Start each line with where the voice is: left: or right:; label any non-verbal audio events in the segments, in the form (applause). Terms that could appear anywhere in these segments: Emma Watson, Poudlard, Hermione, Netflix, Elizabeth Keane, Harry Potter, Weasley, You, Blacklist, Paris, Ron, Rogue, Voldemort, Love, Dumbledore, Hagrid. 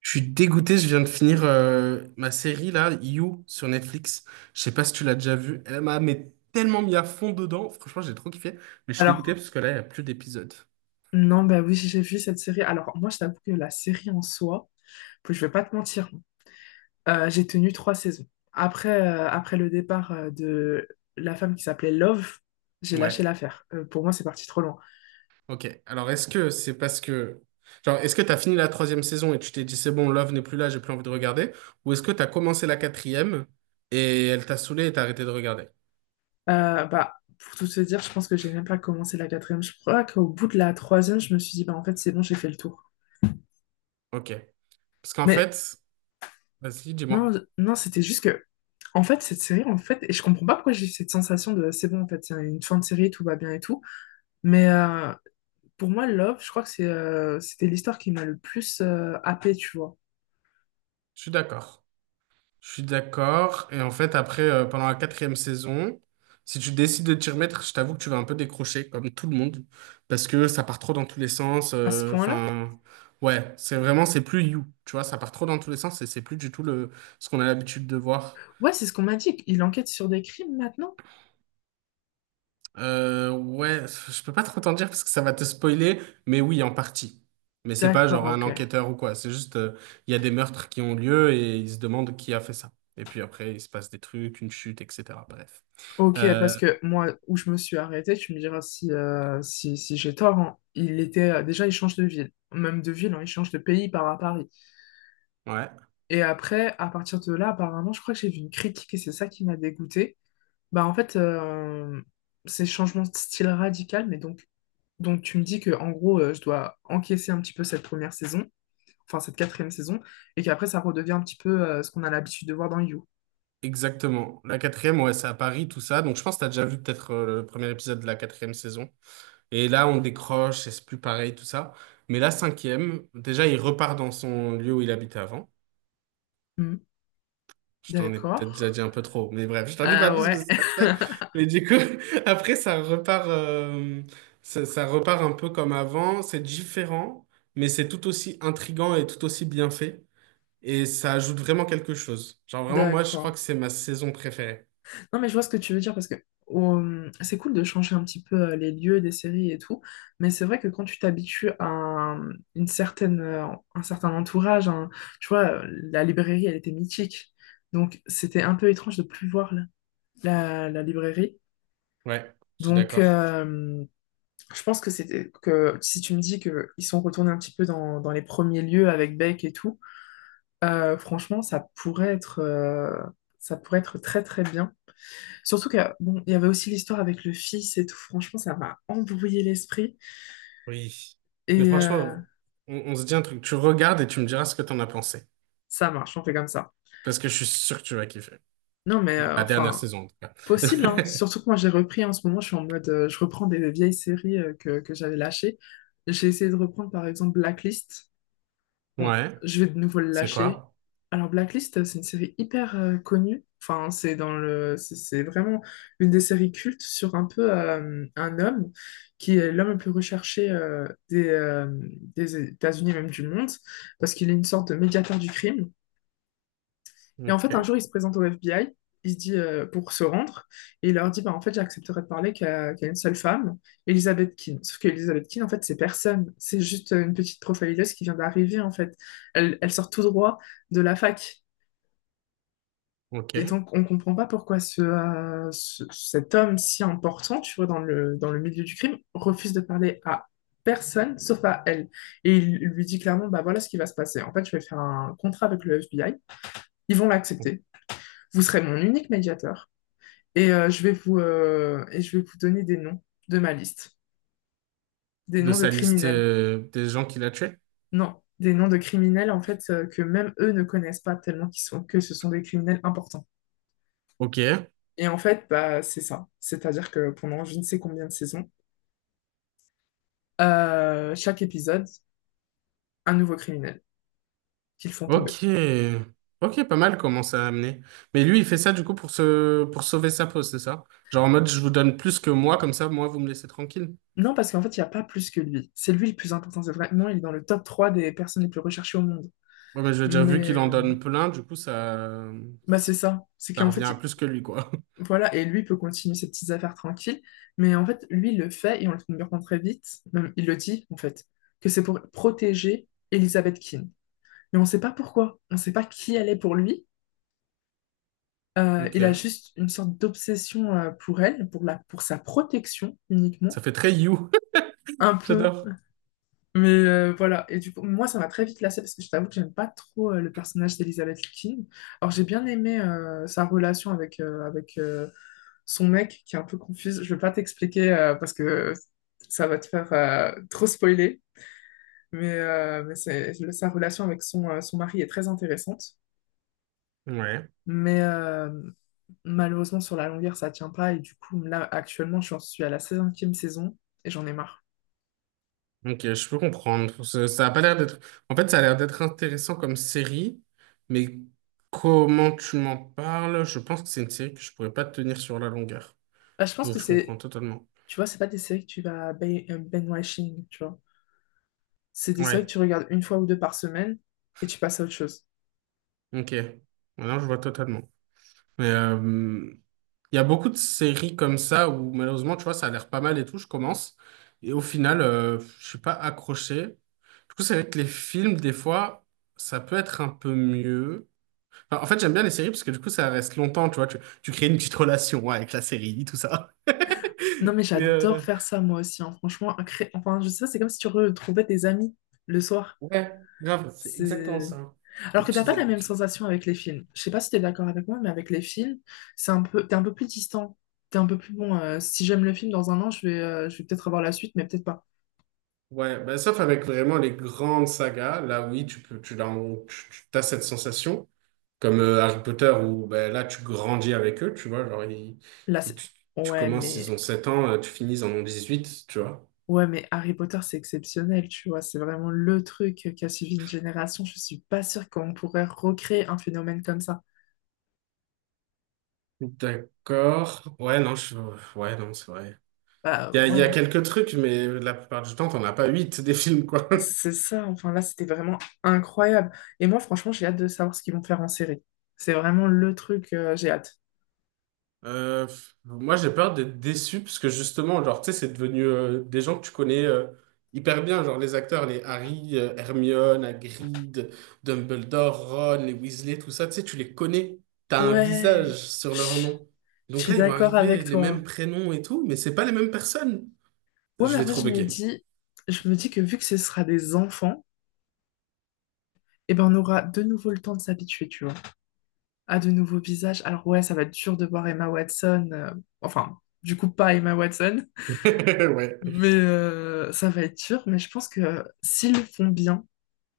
right: Je suis dégoûté, je viens de finir ma série là, You, sur Netflix. Je sais pas si tu l'as déjà vue. Elle m'a mais tellement mis à fond dedans. Franchement, j'ai trop kiffé. Mais je suis
left: Alors,
right: dégoûté parce que là, il n'y a plus d'épisodes.
left: non, bah oui, j'ai vu cette série. Alors, moi, je t'avoue que la série en soi, puis je vais pas te mentir, hein, j'ai tenu trois saisons. Après, après le départ de la femme qui s'appelait Love, j'ai lâché
right: Ouais.
left: l'affaire. Pour moi, c'est parti trop loin.
right: Ok. Alors, est-ce que c'est parce que. Genre, est-ce que t'as fini la troisième saison et tu t'es dit c'est bon, Love n'est plus là, j'ai plus envie de regarder? Ou est-ce que t'as commencé la quatrième et elle t'a saoulé et t'as arrêté de regarder?
left: Bah, pour tout se dire, je pense que j'ai même pas commencé la quatrième. Je crois qu'au bout de la troisième, je me suis dit, bah, en fait, c'est bon, j'ai fait le tour.
right: Ok. Parce qu'en
left: Mais
right: fait, vas-y,
left: non,
right: dis-moi.
left: non, c'était juste que, en fait, cette série, en fait, et je comprends pas pourquoi j'ai eu cette sensation de, c'est bon, en fait, c'est une fin de série, tout va bien et tout. Mais euh, Pour moi, Love, je crois que c'est, c'était l'histoire qui m'a le plus happée, tu vois.
right: Je suis d'accord. Je suis d'accord. Et en fait, après, pendant la quatrième saison, si tu décides de t'y remettre, je t'avoue que tu vas un peu décrocher, comme tout le monde, parce que ça part trop dans tous les sens.
left: À ce point-là?
right: Enfin, ouais, c'est vraiment, c'est plus You, tu vois, ça part trop dans tous les sens et c'est plus du tout le, ce qu'on a l'habitude de voir.
left: Ouais, c'est ce qu'on m'a dit. Il enquête sur des crimes maintenant?
right: Ouais, je peux pas trop t'en dire parce que ça va te spoiler, mais oui, en partie. Mais c'est pas
left: D'accord,
right: genre un
left: ok.
right: enquêteur ou quoi, c'est juste, il y a des meurtres qui ont lieu et ils se demandent qui a fait ça. Et puis après, il se passe des trucs, une chute, etc. Bref.
left: Ok,
right: Euh,
left: parce que moi, où je me suis arrêtée, tu me diras si, si, si j'ai tort, hein. Il était, déjà, il change de ville. Même de ville, hein, il change de pays, il part à Paris.
right: Ouais,
left: Et après, à partir de là, apparemment, je crois que j'ai vu une critique et c'est ça qui m'a dégoûtée. Bah, en fait, c'est changement de style radical, mais donc tu me dis que, en gros, je dois encaisser un petit peu cette première saison, enfin cette quatrième saison, et qu'après ça redevient un petit peu ce qu'on a l'habitude de voir dans You.
right: exactement. La quatrième, ouais, c'est à Paris, tout ça. Donc, je pense que tu as déjà vu peut-être le premier épisode de la quatrième saison. Et là, on décroche, et c'est plus pareil, tout ça. Mais la cinquième, déjà, il repart dans son lieu où il habitait avant.
left: Hmm.
right: Je t'en ai
left: D'accord.
right: peut-être déjà dit un peu trop, mais bref, je t'en dis pas
left: Ah
right: plus
left: ouais.
right: parce que ça se fait. Mais du coup, (laughs) après, ça repart, ça repart un peu comme avant. C'est différent, mais c'est tout aussi intriguant et tout aussi bien fait. Et ça ajoute vraiment quelque chose. Genre,
left: (laughs)
right: vraiment, moi, je crois
left: D'accord.
right: que c'est ma saison préférée.
left: Non, mais je vois ce que tu veux dire parce que c'est cool de changer un petit peu les lieux des séries et tout, mais c'est vrai que quand tu t'habitues à une certaine, un certain entourage, tu vois, la librairie, elle était mythique. Donc, c'était un peu étrange de plus voir la librairie.
right: Ouais, je suis
left: Donc,
right: d'accord.
left: euh, je pense que c'était que si tu me dis que ils sont retournés un petit peu dans les premiers lieux avec Beck et tout, franchement, ça pourrait être ça pourrait être très très bien. Surtout que bon, il y avait aussi l'histoire avec le fils et tout. Franchement, ça m'a embrouillé l'esprit
right: Oui. Mais
left: et
right: franchement, on se dit un truc. Tu regardes et tu me diras ce que t'en as pensé.
left: ça marche. On fait comme ça.
right: Parce que je suis sûr que tu vas kiffer.
left: Non, mais
right: La dernière
left: enfin
right: saison, en tout cas.
left: possible, hein.
right: (laughs)
left: Surtout que moi, j'ai repris en ce moment. Je suis en mode, je reprends des vieilles séries que j'avais lâchées. J'ai essayé de reprendre par exemple Blacklist. Bon,
right: Ouais,
left: je vais de nouveau le
right: c'est
left: lâcher.
right: quoi?
left: Alors, Blacklist, c'est une série hyper connue. Enfin, c'est dans c'est vraiment une des séries cultes sur un peu un homme qui est l'homme le plus recherché des États-Unis, même du monde, parce qu'il est une sorte de médiateur du crime. Et en fait, un
right: Ok,
left: jour, il se présente au FBI, il se dit pour se rendre, et il leur dit, bah, en fait, j'accepterai de parler qu'à une seule femme, Elizabeth Keane. Sauf qu'Elizabeth Keane, en fait, c'est personne. C'est juste une petite profileuse qui vient d'arriver, en fait. Elle, elle sort tout droit de la fac. Et
right: ok.
left: donc, on comprend pas pourquoi cet homme si important, tu vois, dans dans le milieu du crime, refuse de parler à personne sauf à elle. Et il lui dit clairement, bah voilà ce qui va se passer. En fait, je vais faire un contrat avec le FBI. Ils vont l'accepter. Vous serez mon unique médiateur. Et, et je vais vous donner des noms de ma liste. Des
right: De
left: noms de
right: sa liste
left: criminels.
right: des gens qu'il a tués?
left: Non, des noms de criminels, en fait, que même eux ne connaissent pas tellement qu'ils sont, que ce sont des criminels importants.
right: Ok,
left: Et en fait, bah, c'est ça. C'est-à-dire que pendant je ne sais combien de saisons, chaque épisode, un nouveau criminel qu'ils font tomber.
right: ok. Ok, pas mal comment ça a amené. Mais lui, il fait ça du coup pour se... pour sauver sa peau, c'est ça? Genre en mode, je vous donne plus que moi, comme ça, moi, vous me laissez tranquille.
left: Non, parce qu'en fait, il n'y a pas plus que lui. C'est lui le plus important. C'est vraiment, il est dans le top 3 des personnes les plus recherchées au monde.
right: Ouais, mais je veux dire,
left: Mais
right: vu qu'il en
left: euh,
right: donne plein, du coup, ça...
left: bah, c'est ça. C'est
right: Ça
left: qu'en
right: revient à
left: fait,
right: plus que lui, quoi. (laughs)
left: voilà, et lui peut continuer ses petites affaires tranquilles, mais en fait, lui, il le fait, et on le comprend très vite, même il le dit, en fait, que c'est pour protéger Elizabeth Keane. Mais on ne sait pas pourquoi, on ne sait pas qui elle est pour lui, il a
right: Ok.
left: juste une sorte d'obsession pour elle, pour sa protection
right: Ça
left: uniquement,
right: fait très You. (laughs)
left: un peu,
right: J'adore.
left: mais voilà, et du coup, moi, ça m'a très vite lassée, parce que je t'avoue que j'aime pas trop le personnage d'Elizabeth Keane. Alors, j'ai bien aimé sa relation avec, son mec qui est un peu confuse. Je vais pas t'expliquer parce que ça va te faire trop spoiler, mais c'est, sa relation avec son mari est très intéressante.
right: Ouais.
left: Mais malheureusement, sur la longueur, ça tient pas. Et du coup, là, actuellement, j'en suis à la 5e saison et j'en ai marre.
right: Ok, je peux comprendre. Ça a pas l'air d'être. En fait, ça a l'air d'être intéressant comme série, mais comment tu m'en parles? Je pense que c'est une série que je pourrais pas tenir sur la longueur.
left: Bah, je pense que
right: Donc, je
left: c'est,
right: comprends totalement.
left: tu vois, c'est pas des séries que tu vas binge-watching, tu vois. C'est des séries que
right: Ouais.
left: tu regardes une fois ou deux par semaine et tu passes à autre chose.
right: Ok. Maintenant, je vois totalement. Mais, il y a beaucoup de séries comme ça où malheureusement, tu vois, ça a l'air pas mal et tout, je commence. Et au final, je suis pas accroché. Du coup, c'est vrai que les films, des fois, ça peut être un peu mieux. Enfin, en fait, j'aime bien les séries parce que du coup, ça reste longtemps, tu vois. Tu crées une petite relation ouais, avec la série, tout ça.
left: Non, mais
right: (laughs) Mais
left: j'adore faire ça moi aussi, hein. Franchement, enfin, je sais pas, c'est comme si tu retrouvais tes amis le soir.
right: ouais, grave, c'est exactement
left: C'est...
right: ça. Tes
left: Alors que t'as
right: petites
left: pas la même
right: habitudes.
left: sensation avec les films. Je sais pas si t'es d'accord avec moi, mais avec les films, c'est un peu... t'es un peu plus distant. T'es un peu plus bon. Si j'aime le film dans un an, je vais peut-être avoir la suite, mais peut-être pas.
right: Ouais, bah, sauf avec vraiment les grandes sagas, là oui, tu peux, tu, l'as- tu, tu as cette sensation. Comme Harry Potter, où ben, là, tu grandis avec eux, tu vois. Genre,
left: Là,
right: ils-
left: c'est...
right: tu, tu
left: Ouais,
right: commences, ils
left: mais...
right: ont 7 ans, tu finis, ils en ont huit tu vois.
left: Ouais, mais Harry Potter, c'est exceptionnel, tu vois. C'est vraiment le truc qui a suivi une génération. Je suis pas sûre qu'on pourrait recréer un phénomène comme ça.
right: D'accord. Ouais, non, c'est vrai.
left: Bah
right: Il y a
left: ouais.
right: quelques trucs, mais la plupart du temps, t'en as pas 8 des films, quoi.
left: C'est ça, enfin là, c'était vraiment incroyable. Et moi, franchement, j'ai hâte de savoir ce qu'ils vont faire en série. C'est vraiment le truc, j'ai hâte.
right: Pff, moi, j'ai peur d'être déçu parce que justement, genre, tu sais, c'est devenu des gens que tu connais hyper bien, genre les acteurs, les Harry, Hermione, Hagrid, Dumbledore, Ron, les Weasley, tout ça, tu sais, tu les connais, t'as un
left: Ouais,
right: visage sur leur
left: chut,
right: nom.
left: je
right: Donc
left: suis
right: là, ils vont
left: d'accord avec
right: arriver les mêmes
left: toi.
right: prénoms et tout, mais c'est pas les mêmes personnes.
left: Ouais,
right: Je
left: mais
right: vais
left: après,
right: trop bugger.
left: je me dis que vu que ce sera des enfants, eh ben, on aura de nouveau le temps de s'habituer, tu vois, à de nouveaux visages. Alors ouais, ça va être dur de voir Emma Watson, enfin, du coup, pas Emma Watson,
right: (laughs) Ouais.
left: mais ça va être dur. Mais je pense que s'ils le font bien,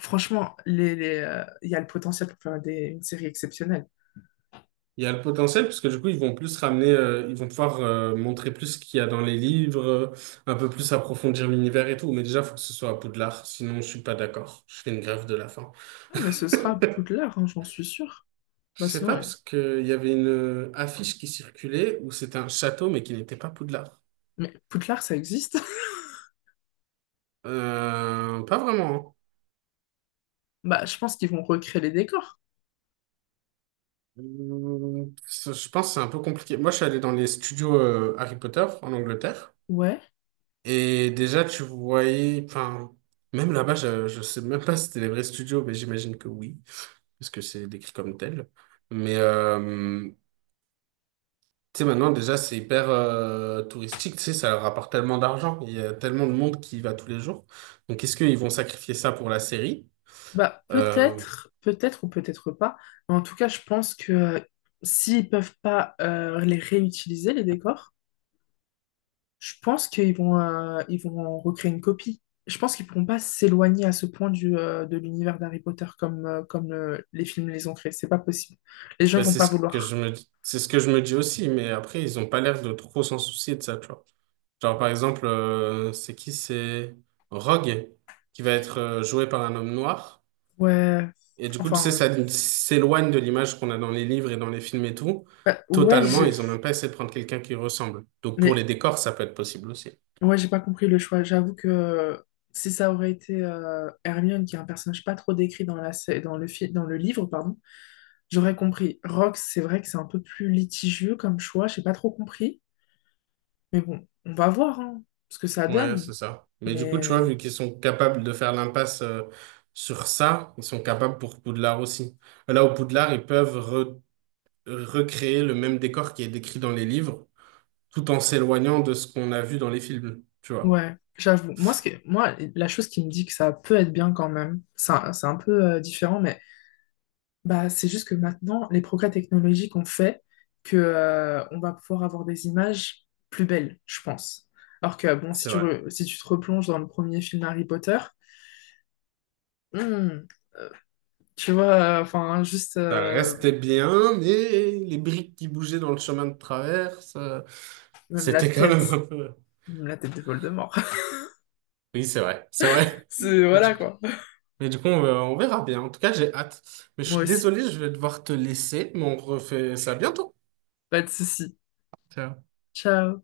left: franchement, il y a le potentiel pour faire une série exceptionnelle.
right: Il y a le potentiel, parce que du coup, ils vont plus ramener, ils vont pouvoir montrer plus ce qu'il y a dans les livres, un peu plus approfondir l'univers et tout. Mais déjà, il faut que ce soit à Poudlard, sinon je suis pas d'accord. Je fais une grève de la faim.
left: Ah, mais ce sera Poudlard, hein, j'en suis sûre.
right: Je
left: Bah,
right: sais
left: sinon,
right: pas,
left: euh,
right: parce qu'il y avait une affiche qui circulait où c'était un château, mais qui n'était pas Poudlard.
left: mais Poudlard, ça existe. (laughs)
right: Pas vraiment. Hein.
left: Bah, je pense qu'ils vont recréer les décors.
right: Ça, je pense que c'est un peu compliqué. Moi, je suis allé dans les studios Harry Potter en Angleterre.
left: Ouais.
right: Et déjà, tu voyais, enfin, même là-bas, je sais même pas si c'était les vrais studios, mais j'imagine que oui, parce que c'est décrit comme tel. Mais, tu sais, maintenant, déjà, c'est hyper touristique, tu sais, ça leur rapporte tellement d'argent, il y a tellement de monde qui y va tous les jours. Donc, est-ce qu'ils vont sacrifier ça pour la série?
left: Bah,
right: Euh,
left: peut-être, peut-être ou peut-être pas. Mais en tout cas, je pense que s'ils peuvent pas les réutiliser, les décors, je pense qu'ils vont, ils vont en recréer une copie. Je pense qu'ils pourront pas s'éloigner à ce point de l'univers d'Harry Potter comme, les films les ont créés. C'est pas possible. Les gens
right: ben,
left: vont
right: c'est
left: pas
right: ce que je
left: vouloir.
right: me, c'est ce que je me dis aussi, mais après, ils ont pas l'air de trop s'en soucier de ça, tu vois. Genre, par exemple, c'est qui? C'est Rogue, qui va être joué par un homme noir.
left: Ouais,
right: Et du coup, tu sais,
left: enfin,
right: ça s'éloigne de l'image qu'on a dans les livres et dans les films et tout.
left: bah, ouais,
right: Totalement, ils ont même pas essayé de prendre quelqu'un qui ressemble. Donc pour
left: mais
right: les décors, ça peut être possible aussi.
left: ouais, j'ai pas compris le choix. J'avoue que si ça aurait été Hermione, qui est un personnage pas trop décrit dans dans dans le livre, pardon, j'aurais compris. Rox, c'est vrai que c'est un peu plus litigieux comme choix, j'ai pas trop compris. Mais bon, on va voir hein, ce que ça
right: Ouais,
left: donne.
right: c'est ça. Mais du coup,
left: Mais
right: tu
left: euh,
right: vois, vu qu'ils sont capables de faire l'impasse sur ça, ils sont capables pour Poudlard aussi. Là, au Poudlard, ils peuvent recréer le même décor qui est décrit dans les livres, tout en s'éloignant de ce qu'on a vu dans les films, tu vois.
left: ouais, j'avoue. Moi, moi, la chose qui me dit que ça peut être bien quand même, c'est un peu différent, mais bah, c'est juste que maintenant, les progrès technologiques ont fait que, on va pouvoir avoir des images plus belles, je pense. Alors que, bon, si
right: C'est
left: tu,
right: vrai.
left: si tu te replonges dans le premier film Harry Potter, hmm, tu vois, enfin, juste,
right: Ça restait bien, mais les briques qui bougeaient dans le chemin de travers, ça-
left: même la
right: c'était quand
left: tête,
right: même un peu...
left: même la tête de Voldemort.
right: (laughs) Oui, c'est vrai, c'est
left: (laughs)
right: vrai.
left: C'est,
right: (laughs) Et du
left: voilà,
right: coup,
left: quoi.
right: mais du coup, on verra bien. En tout cas, j'ai hâte. Mais je
left: Moi
right: suis
left: aussi.
right: désolé, je vais devoir te laisser, mais on refait ça bientôt.
left: Pas de soucis.
right: Ciao.
left: Ciao.